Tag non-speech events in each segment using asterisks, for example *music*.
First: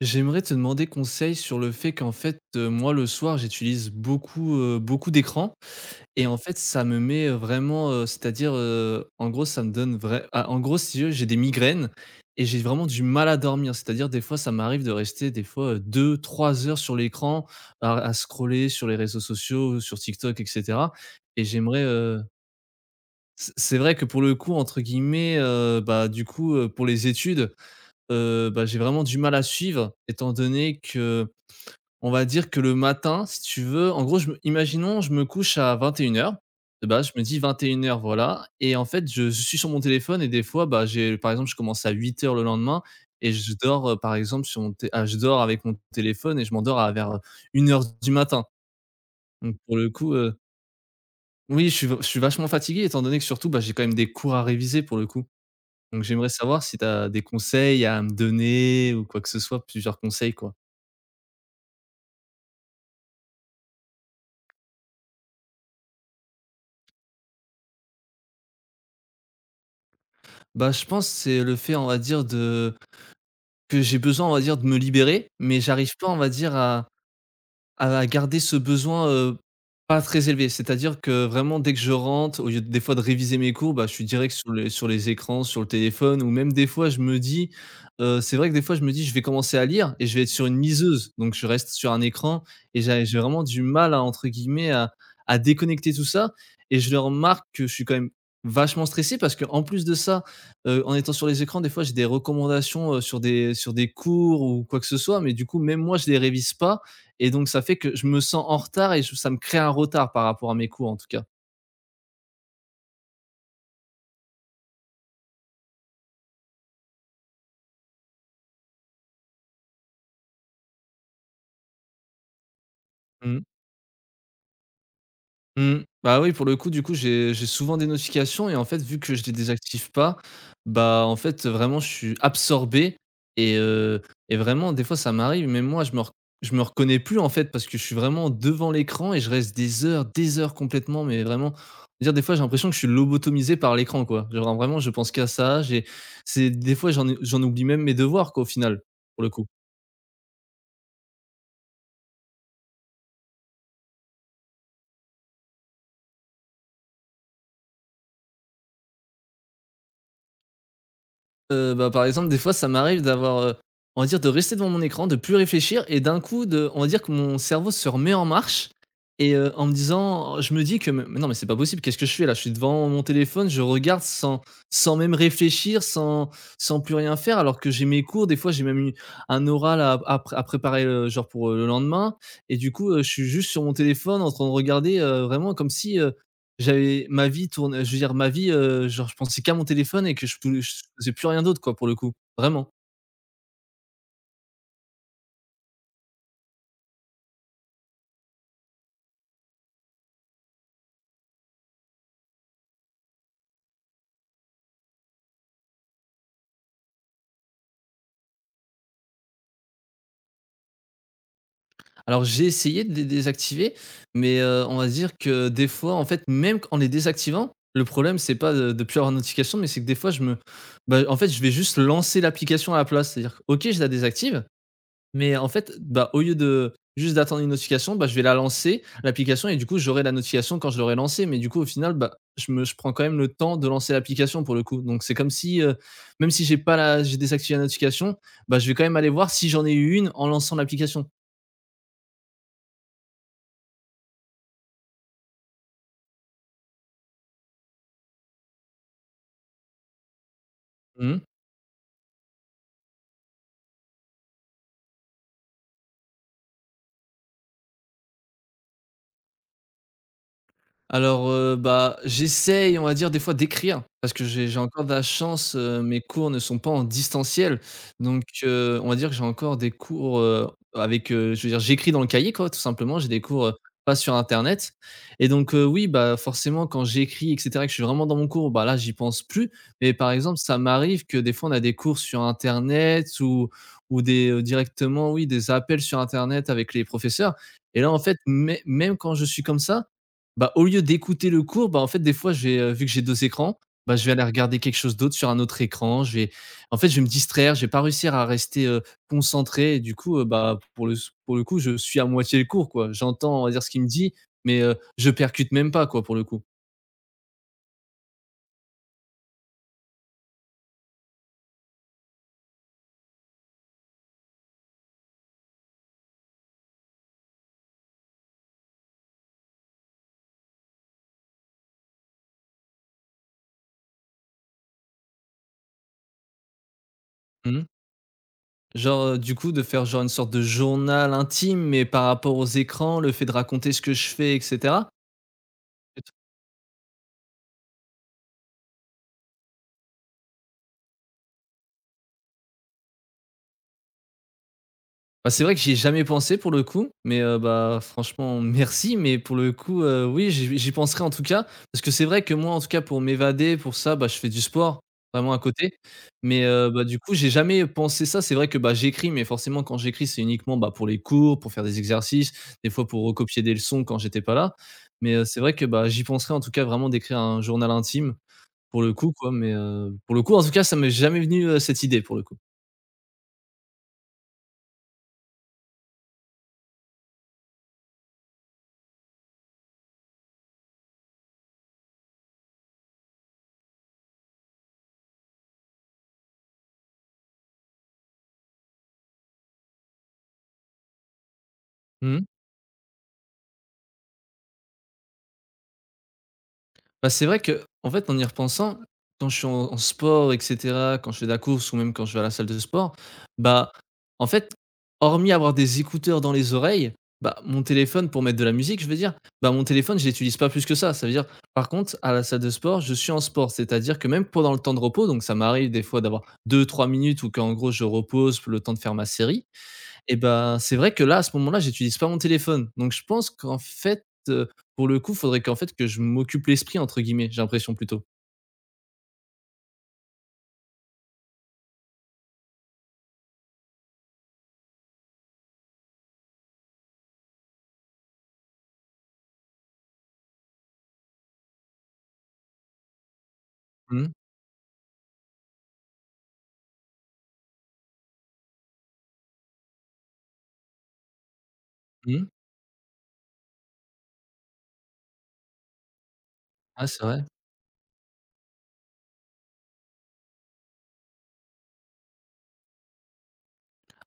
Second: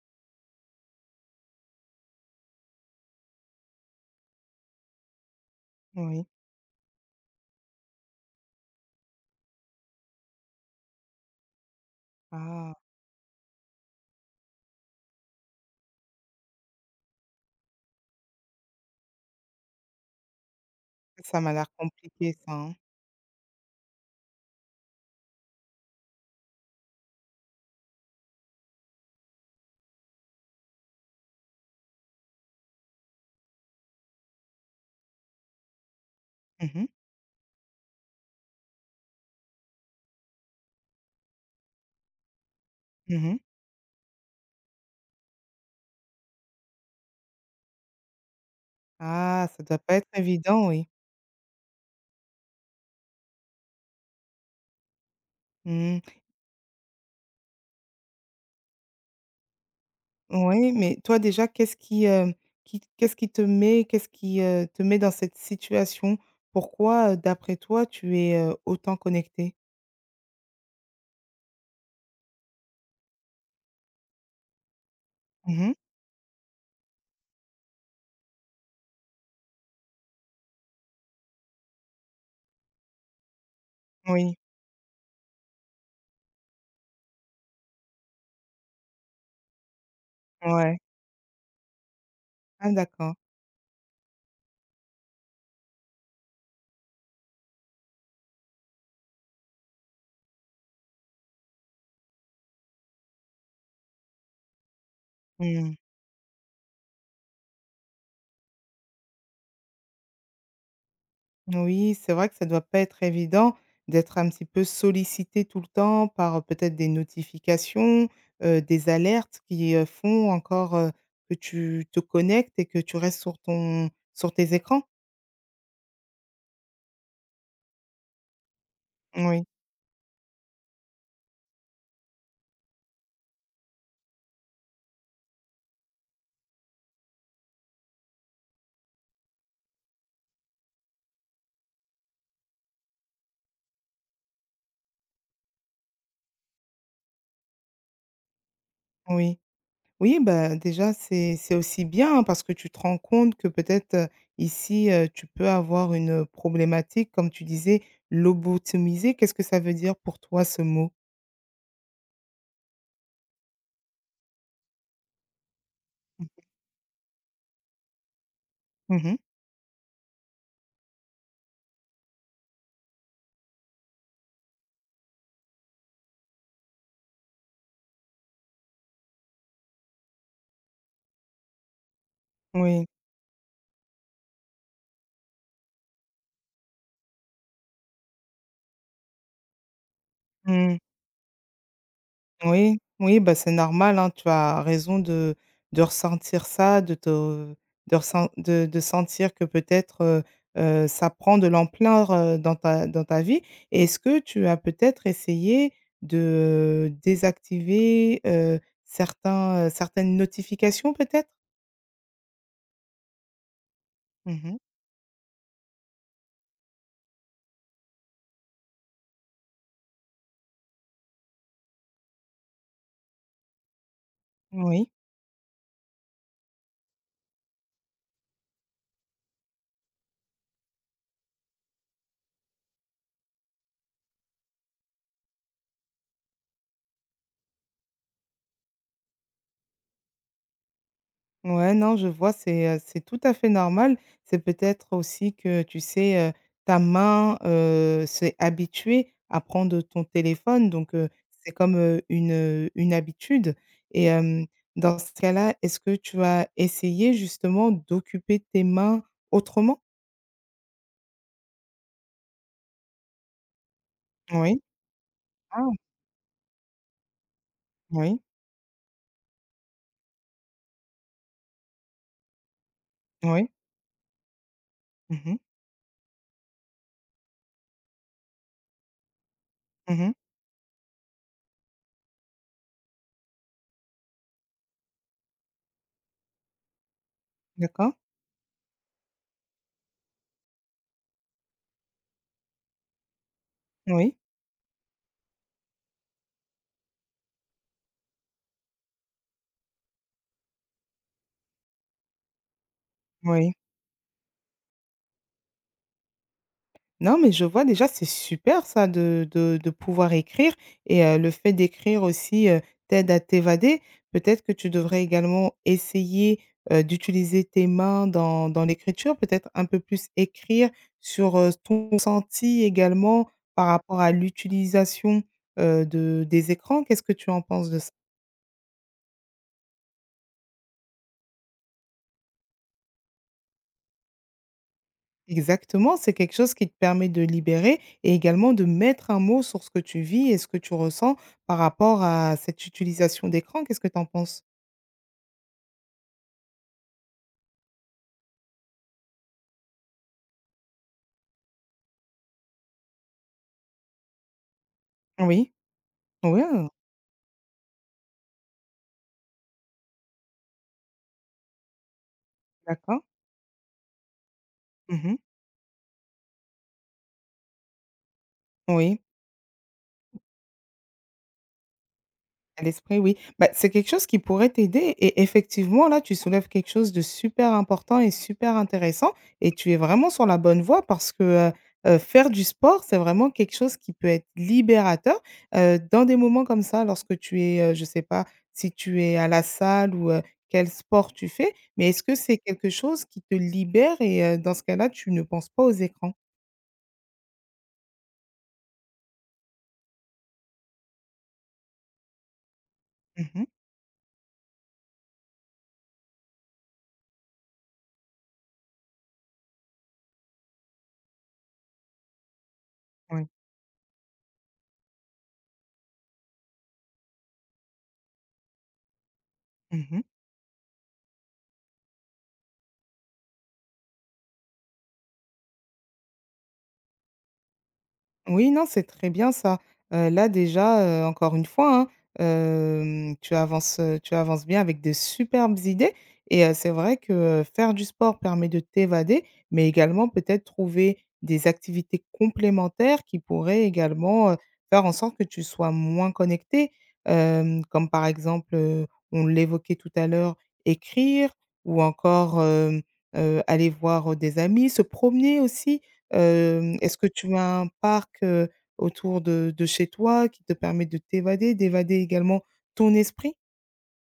J'aimerais te demander conseil sur le fait qu'en fait, moi le soir j'utilise beaucoup d'écrans et Oui. en fait ça me met, vraiment, c'est-à-dire, en gros ça me donne en gros, si tu veux, j'ai des migraines et j'ai Ah, vraiment du mal à dormir. C'est-à-dire des fois ça m'arrive de rester des fois, 2-3 heures sur l'écran à scroller sur les réseaux sociaux, sur TikTok et cetera ça et m'a l'air j'aimerais, compliqué ça, hein. C'est vrai que pour le coup, entre guillemets, bah, du coup, pour les études, bah, j'ai vraiment du mal à suivre étant donné que on va dire que le matin, si tu veux, en gros, je me imaginons, je me couche à 21 h. Mhm. De mh. base, je me dis 21 h, voilà. Et en fait, je suis sur mon téléphone et des fois, bah, j'ai par exemple, je commence à 8 h le lendemain et Mmh. je dors, par exemple, sur mon té ah, je dors avec mon téléphone et je m'endors à vers, 1 heure du matin. Ah, Donc ça pour doit le pas être coup, évident, oui. oui, je suis vachement fatigué étant donné que surtout, bah, j'ai quand même des cours à réviser pour le coup. Mmh. Donc j'aimerais savoir si tu as des conseils à me donner ou quoi que ce soit, plusieurs conseils, quoi? Oui, mais toi déjà, qu'est-ce qui, hem, qui qu'est-ce qui te met qu'est-ce qui, te met dans cette situation? Pourquoi, d'après toi, tu es, autant connecté? Bah, je pense que c'est le fait, on va dire, de Que j'ai besoin, on va dire, de me libérer, mais Mhm. j'arrive pas, on va dire, à à garder ce besoin, pas très élevé. C'est-à-dire que vraiment dès que je rentre, au lieu des fois de réviser mes cours, bah, je suis direct Oui. sur les écrans, sur le téléphone ou même des fois je me dis, c'est vrai que des fois je me dis: «Je vais commencer à lire» et je vais être sur une Ouais. miseuse, donc je reste sur un écran Ah, et j'ai d'accord. j'ai vraiment du mal à entre guillemets à «déconnecter» tout ça et je le remarque que je suis quand même vachement stressé parce que en plus de ça, en étant sur les écrans, des fois j'ai des recommandations, sur des cours ou quoi que ce soit, mais du coup Mmh. même moi je les révise pas et donc ça fait que je me sens en retard et je ça me crée un retard par rapport à mes cours, en tout cas. Oui, c'est vrai que ça doit pas être évident d'être un petit peu sollicité tout le temps par, peut-être des notifications, des alertes qui, font encore, que tu te connectes et que tu restes sur Mmh. ton sur tes écrans? Mmh. Bah, oui, pour le coup, du coup, j'ai souvent des notifications et en fait, vu que je les Oui, désactive pas, bah, en fait, vraiment, je suis absorbé et heu et vraiment, des fois, ça m'arrive. Mais moi, je me reconnais plus, en fait, parce que je suis vraiment devant l'écran et je reste des heures complètement, mais vraiment, dire des fois, j'ai l'impression que je suis lobotomisé par l'écran, quoi. Genre, vraiment, je pense qu'à ça, j'ai c'est des fois, j'en oublie même mes devoirs, quoi, au final, pour le oui. coup. Oui, bah, déjà c'est aussi bien, hein, parce que tu te rends compte que peut-être, ici, tu peux avoir une problématique comme tu disais, lobotomiser. Qu'est-ce que ça veut dire pour toi, ce mot? Bah, par exemple, des fois, ça m'arrive d'avoir, on va dire, de rester devant mon écran, de plus réfléchir et d'un coup de on va dire que mon cerveau se remet en marche Mmh. et en me disant je me dis que: «Mais non, mais c'est pas possible, qu'est-ce que je fais là? Je suis devant mon téléphone, je regarde sans même réfléchir, sans plus rien faire», alors que j'ai mes cours, des fois, j'ai même eu un oral à préparer, genre pour, le lendemain et du Oui. coup, je suis juste sur mon téléphone en train de regarder, vraiment comme si, j'avais ma vie tourne je veux dire ma vie, genre je pensais qu'à mon téléphone et que je pou Mmh. je faisais plus rien d'autre quoi pour le coup, vraiment. Oui, oui, bah, c'est normal, hein, tu as raison de ressentir ça, de te de ressen de sentir que peut-être, ça prend de l'ampleur, dans ta vie. Et est-ce que tu as peut-être essayé de désactiver, certaines notifications peut-être? Alors j'ai essayé de les désactiver, mais, Mmh. On va dire que des fois en fait même qu en les désactivant, le problème c'est pas de plus avoir de notification mais c'est que des fois je me bah, en fait je vais juste lancer l'application à la place. C'est-à-dire que OK je la désactive, Oui. mais en fait, bah, au lieu de juste d'attendre une notification, bah, je vais la lancer, l'application et du coup, j'aurai la notification quand je l'aurai lancée. Mais du coup, au final, bah, je prends quand même le temps de lancer l'application pour le coup. Donc c'est comme si, même si j'ai pas la j'ai désactivé la notification, bah, je vais quand même aller voir si j'en ai eu une en lançant l'application. Ouais, non, je vois, c'est tout à fait normal. C'est peut-être aussi que, tu sais, ta main, s'est habituée à prendre ton téléphone, donc Mmh. c'est comme, une habitude et dans ce cas-là, est-ce que tu as essayé justement d'occuper tes mains autrement? Alors, bah, j'essaye, on va dire, des fois, d'écrire parce que j'ai Oui. encore de la chance, Ah! Mes cours ne sont pas en distanciel Oui, donc on va dire que j'ai encore des cours, avec, je veux dire, j'écris dans le cahier, quoi, tout simplement. J'ai des cours, oui. Pas sur internet Mmh et mh. donc oui, bah, forcément, quand j'écris et cetera et que je suis vraiment dans mon cours, bah, là, j'y pense plus mais Mmh par mh. exemple, ça m'arrive que, des fois, on a des cours sur internet ou des, directement, oui, des appels sur internet avec les professeurs et là, D'accord. en fait, mé même quand je suis comme ça, bah, au lieu d'écouter le cours, bah, en fait, des fois, je vais, vu que j'ai 2 écrans, bah, je vais Oui. aller regarder quelque chose d'autre sur un autre écran. Je vais en fait, je vais me distraire, je vais pas réussir à rester, concentré et du coup, bah, pour le coup, je suis à moitié le cours, quoi. J'entends, on va Oui. dire, ce qu'il me dit, mais, je percute même pas, quoi, pour le coup. Non, mais je vois, déjà c'est super ça de pouvoir écrire, et le fait d'écrire aussi, t'aide à t'évader. Peut-être que tu devrais également essayer, d'utiliser tes mains dans l'écriture, peut-être un peu plus écrire sur, ton ressenti également par rapport à l'utilisation, de des écrans. Qu'est-ce que tu en Mmh. penses de ça? Genre, du coup, de faire genre une sorte de journal intime, mais par rapport aux écrans, le fait de raconter ce que je fais et cetera. Exactement, c'est quelque chose qui te permet de libérer et également de mettre un mot sur ce que tu vis et ce que tu ressens par rapport à cette utilisation d'écran. Qu'est-ce que tu en penses? Bah, c'est vrai que j'y ai jamais pensé pour le coup, mais bah, franchement *laughs* merci, mais pour le coup, oui j'y penserai en tout cas, parce que c'est vrai que moi en tout cas pour m'évader, pour ça, bah, je fais du sport, vraiment à Oui. côté, Oui, mais bah, du coup j'ai jamais pensé ça. C'est vrai que, bah, j'écris, mais forcément quand j'écris c'est uniquement, bah, pour les cours, pour faire des exercices, des fois d'accord. pour recopier des leçons quand j'étais pas là, mais Mmh. C'est vrai que, bah, j'y penserai en tout cas vraiment d'écrire un journal intime pour le Oui. coup quoi, mais pour le coup en tout cas ça m'est jamais venu, cette idée pour le coup. À l'esprit, oui. Bah, c'est quelque chose qui pourrait t'aider et effectivement, là, tu soulèves quelque chose de super important et super intéressant, et tu es vraiment sur la bonne voie parce que, heu faire du sport, c'est vraiment quelque chose qui peut être libérateur, dans des moments comme ça, lorsque tu es, je ne sais pas, si tu es à la salle ou quel sport tu fais, mais est-ce que Mmh. c'est quelque chose qui te libère et dans ce cas-là, tu ne penses pas aux écrans? Bah, c'est vrai que en fait, en y repensant, quand je suis en sport et cetera, quand je fais de la course ou même quand je vais à la salle de sport, Mmh. bah, en fait, hormis avoir des écouteurs dans les oreilles, bah, mon téléphone pour mettre de la musique, je veux dire, bah, mon téléphone, je l'utilise pas plus que ça. Ça veut dire par contre, à la salle de sport, je suis en Oui. sport, c'est-à-dire que même pendant le temps de repos, donc ça m'arrive des fois d'avoir deux trois minutes ou qu'en gros je repose pour le temps de faire ma série, Mmh. et ben c'est vrai que là, à ce moment-là, j'utilise pas mon téléphone. Donc je pense qu'en fait, pour le coup, faudrait qu'en fait que je m'occupe l'esprit entre guillemets, j'ai l'impression plutôt. Oui, non, c'est très bien ça. Là déjà, encore une fois, hein, tu avances bien avec de superbes idées, et c'est vrai que, faire du sport permet de t'évader, mais également peut-être trouver des activités complémentaires qui pourraient Mmh, également, faire en sorte que tu sois moins connecté. Hem, comme par exemple, on l'évoquait tout à l'heure, écrire ou mmh. encore, aller voir des amis, se promener aussi. Hem, Ah est-ce c'est que vrai. tu as un parc, autour de chez toi qui te permet de t'évader, d'évader également ton esprit?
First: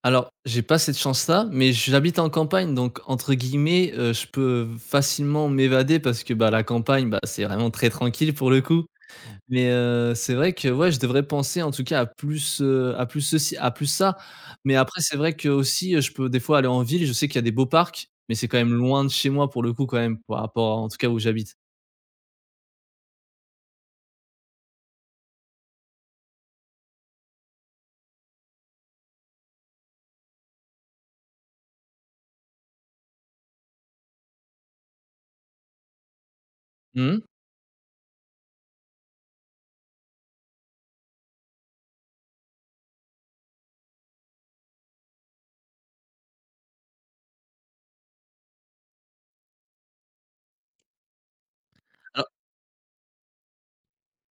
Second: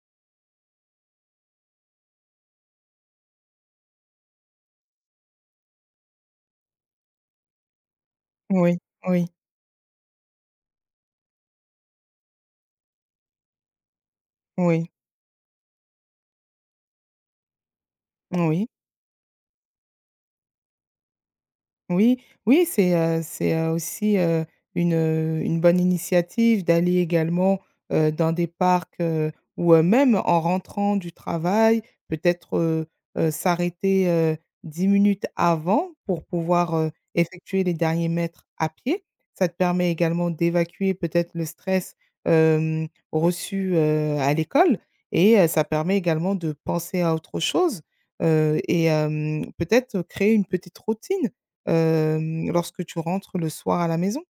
Alors, j'ai pas cette chance-là, mais j'habite en campagne donc entre guillemets, je peux facilement m'évader parce que, bah, la campagne, bah, c'est vraiment très tranquille pour le Oui, coup. oui, Mais, c'est vrai que ouais, je devrais penser en tout cas à plus ceci, à plus ça. Mais oui, après c'est vrai qu'aussi, je peux des fois aller en ville, je sais qu'il y a des beaux parcs, mais c'est quand oui. même loin de chez moi pour le coup quand même, en tout cas où j'habite. Oui, oui, c'est, aussi, une bonne initiative d'aller également, dans des parcs, ou, même en rentrant du travail, peut-être, s'arrêter, 10 minutes avant pour pouvoir, Mmh. effectuer les derniers mètres à pied. Ça te permet également d'évacuer peut-être le stress, reçu, à l'école, et ça permet également de penser à autre chose, peut-être créer une petite routine lorsque tu rentres le soir à la maison?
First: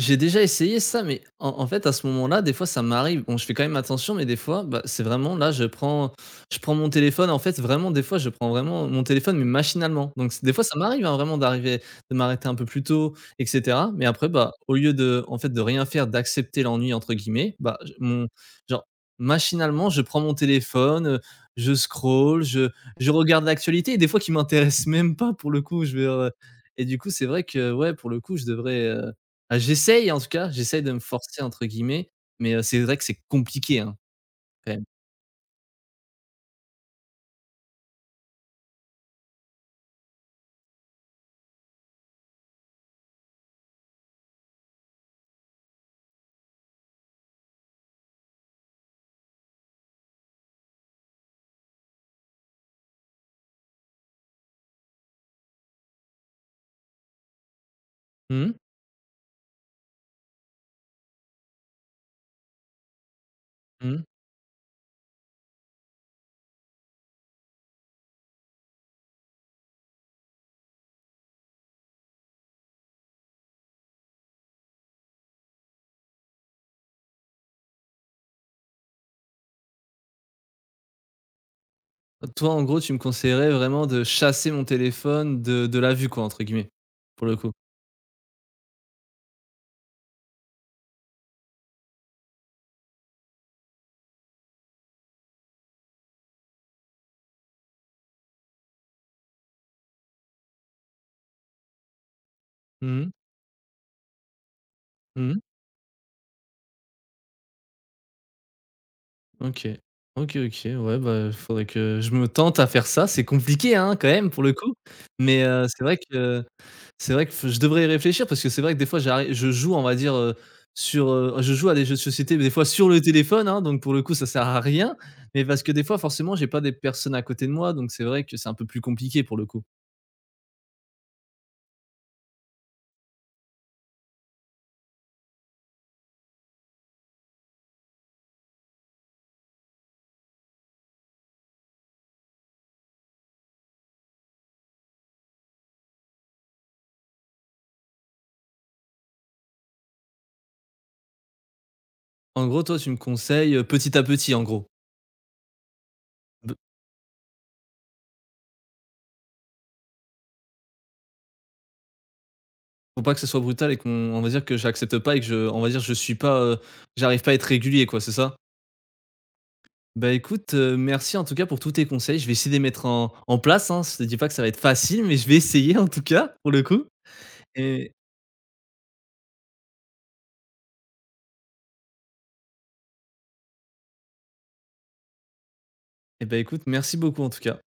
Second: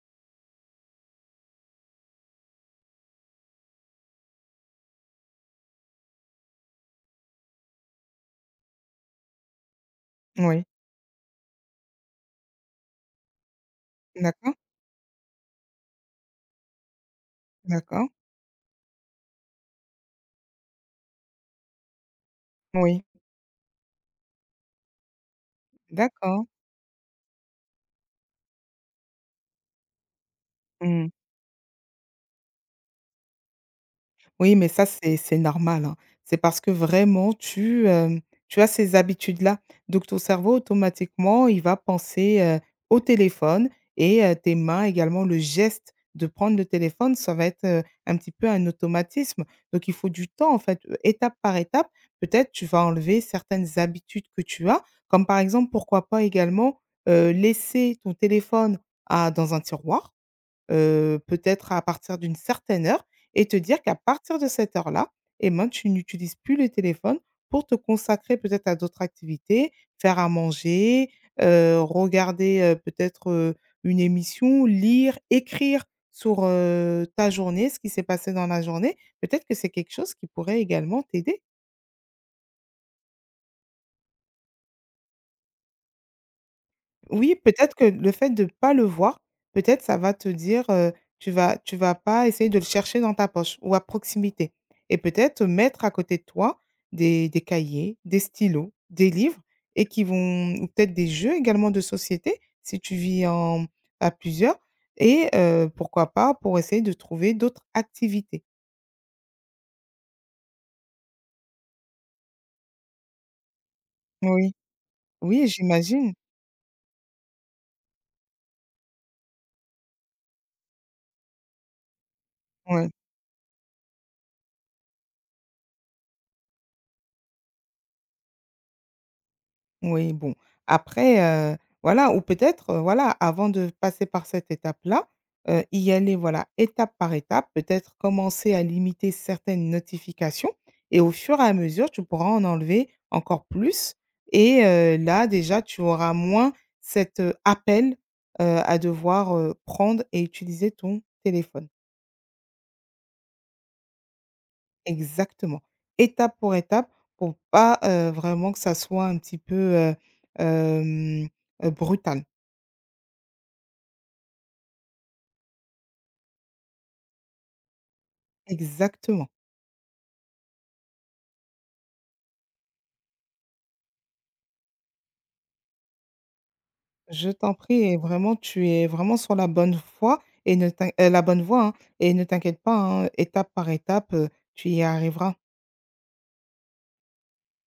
J'ai déjà essayé ça, mais en fait, à ce moment-là, des fois, ça m'arrive. Bon, je fais quand même attention, mais des fois, bah, c'est vraiment là, je prends mon téléphone. En fait, vraiment, des fois, je prends vraiment mon téléphone, mais machinalement. Donc, c des fois, Oui. ça m'arrive, hein, vraiment d'arriver de m'arrêter un peu plus tôt et cetera. Mais après, bah, D'accord, au lieu de, en fait, de rien faire, d'accepter «l'ennui» entre guillemets, bah, je d'accord. mon genre, machinalement, je prends mon téléphone, je scrolle, Oui, je regarde l'actualité et des fois qui m'intéresse même pas pour le coup, je vais, d'accord. et du coup, c'est vrai que, ouais, pour le coup, je devrais, ah, j'essaye en tout cas, j'essaye de me Mmh. «forcer» entre guillemets, mais c'est vrai que c'est compliqué, hein, Oui, mais quand même. ça, c'est normal, hein. C'est parce que vraiment tu, tu as ces habitudes-là. Donc ton cerveau automatiquement, il va penser, au téléphone, et tes mains également, le geste de prendre le téléphone, ça va être, un petit peu un automatisme. Donc il faut du temps en fait, étape par étape, peut-être tu vas enlever certaines habitudes que tu as, comme par exemple, pourquoi pas également, laisser ton Mmh téléphone à dans un tiroir, peut-être à partir d'une certaine heure, et te dire mh, qu'à mmh. partir de cette heure-là et ben, tu n'utilises plus le téléphone pour te consacrer peut-être à d'autres activités, faire à manger, regarder, peut-être, une émission, lire, écrire sur, ta journée, ce qui s'est passé dans la journée. Peut-être que c'est quelque chose qui pourrait également t'aider. Toi, en gros, tu me conseillerais vraiment de chasser mon téléphone de la vue quoi, entre guillemets, pour le Oui, coup? peut-être que le fait de pas le voir, peut-être ça va te dire, tu vas pas essayer de le chercher dans ta poche ou à proximité, et peut-être mettre à côté de toi des cahiers, des stylos, des livres et qui vont ou peut-être des jeux également de société, si tu Mmh mh, vis en à plusieurs, et mmh mh. Pourquoi pas pour essayer de trouver d'autres activités. OK. OK, OK, ouais, bah, faudrait que je me tente à faire ça. C'est compliqué, hein, quand même, pour le Oui, coup, mais oui, j'imagine. C'est vrai que f je devrais y réfléchir parce que c'est vrai que des fois j'arri je joue on va dire, sur, je joue à des jeux de société mais des fois sur Ouais. le téléphone, hein, donc pour le coup ça sert à rien, mais parce que des fois forcément j'ai pas des personnes à côté de moi donc c'est vrai que c'est un peu plus compliqué pour le coup. Oui, bon, après, heu, voilà, ou peut-être, voilà, avant de passer par cette étape-là, y aller, voilà, étape par étape, peut-être commencer à limiter certaines notifications, et au fur et à mesure, tu pourras en enlever encore plus, et là, déjà, tu auras moins cet, appel, à devoir, prendre et utiliser ton téléphone. En gros toi tu me conseilles, petit à petit en gros? Exactement. B Étape pour pas, vraiment que ça soit un petit peu, hem, brutal. Faut pas que ce soit brutal et qu'on on va dire que j'accepte pas et que je on va dire je suis pas, j'arrive pas à être régulier quoi, c'est ça? Exactement. Bah écoute, merci en tout cas pour tous tes conseils, je vais essayer de les mettre en place, hein. Je te dis pas que ça va être facile mais je vais essayer en tout cas pour le coup Je t'en prie et et vraiment, tu es vraiment sur la bonne voie et ne t'in la bonne voie, hein, et ne t'inquiète pas, hein, étape par étape, tu y arriveras. Eh ben, écoute, merci beaucoup en tout cas.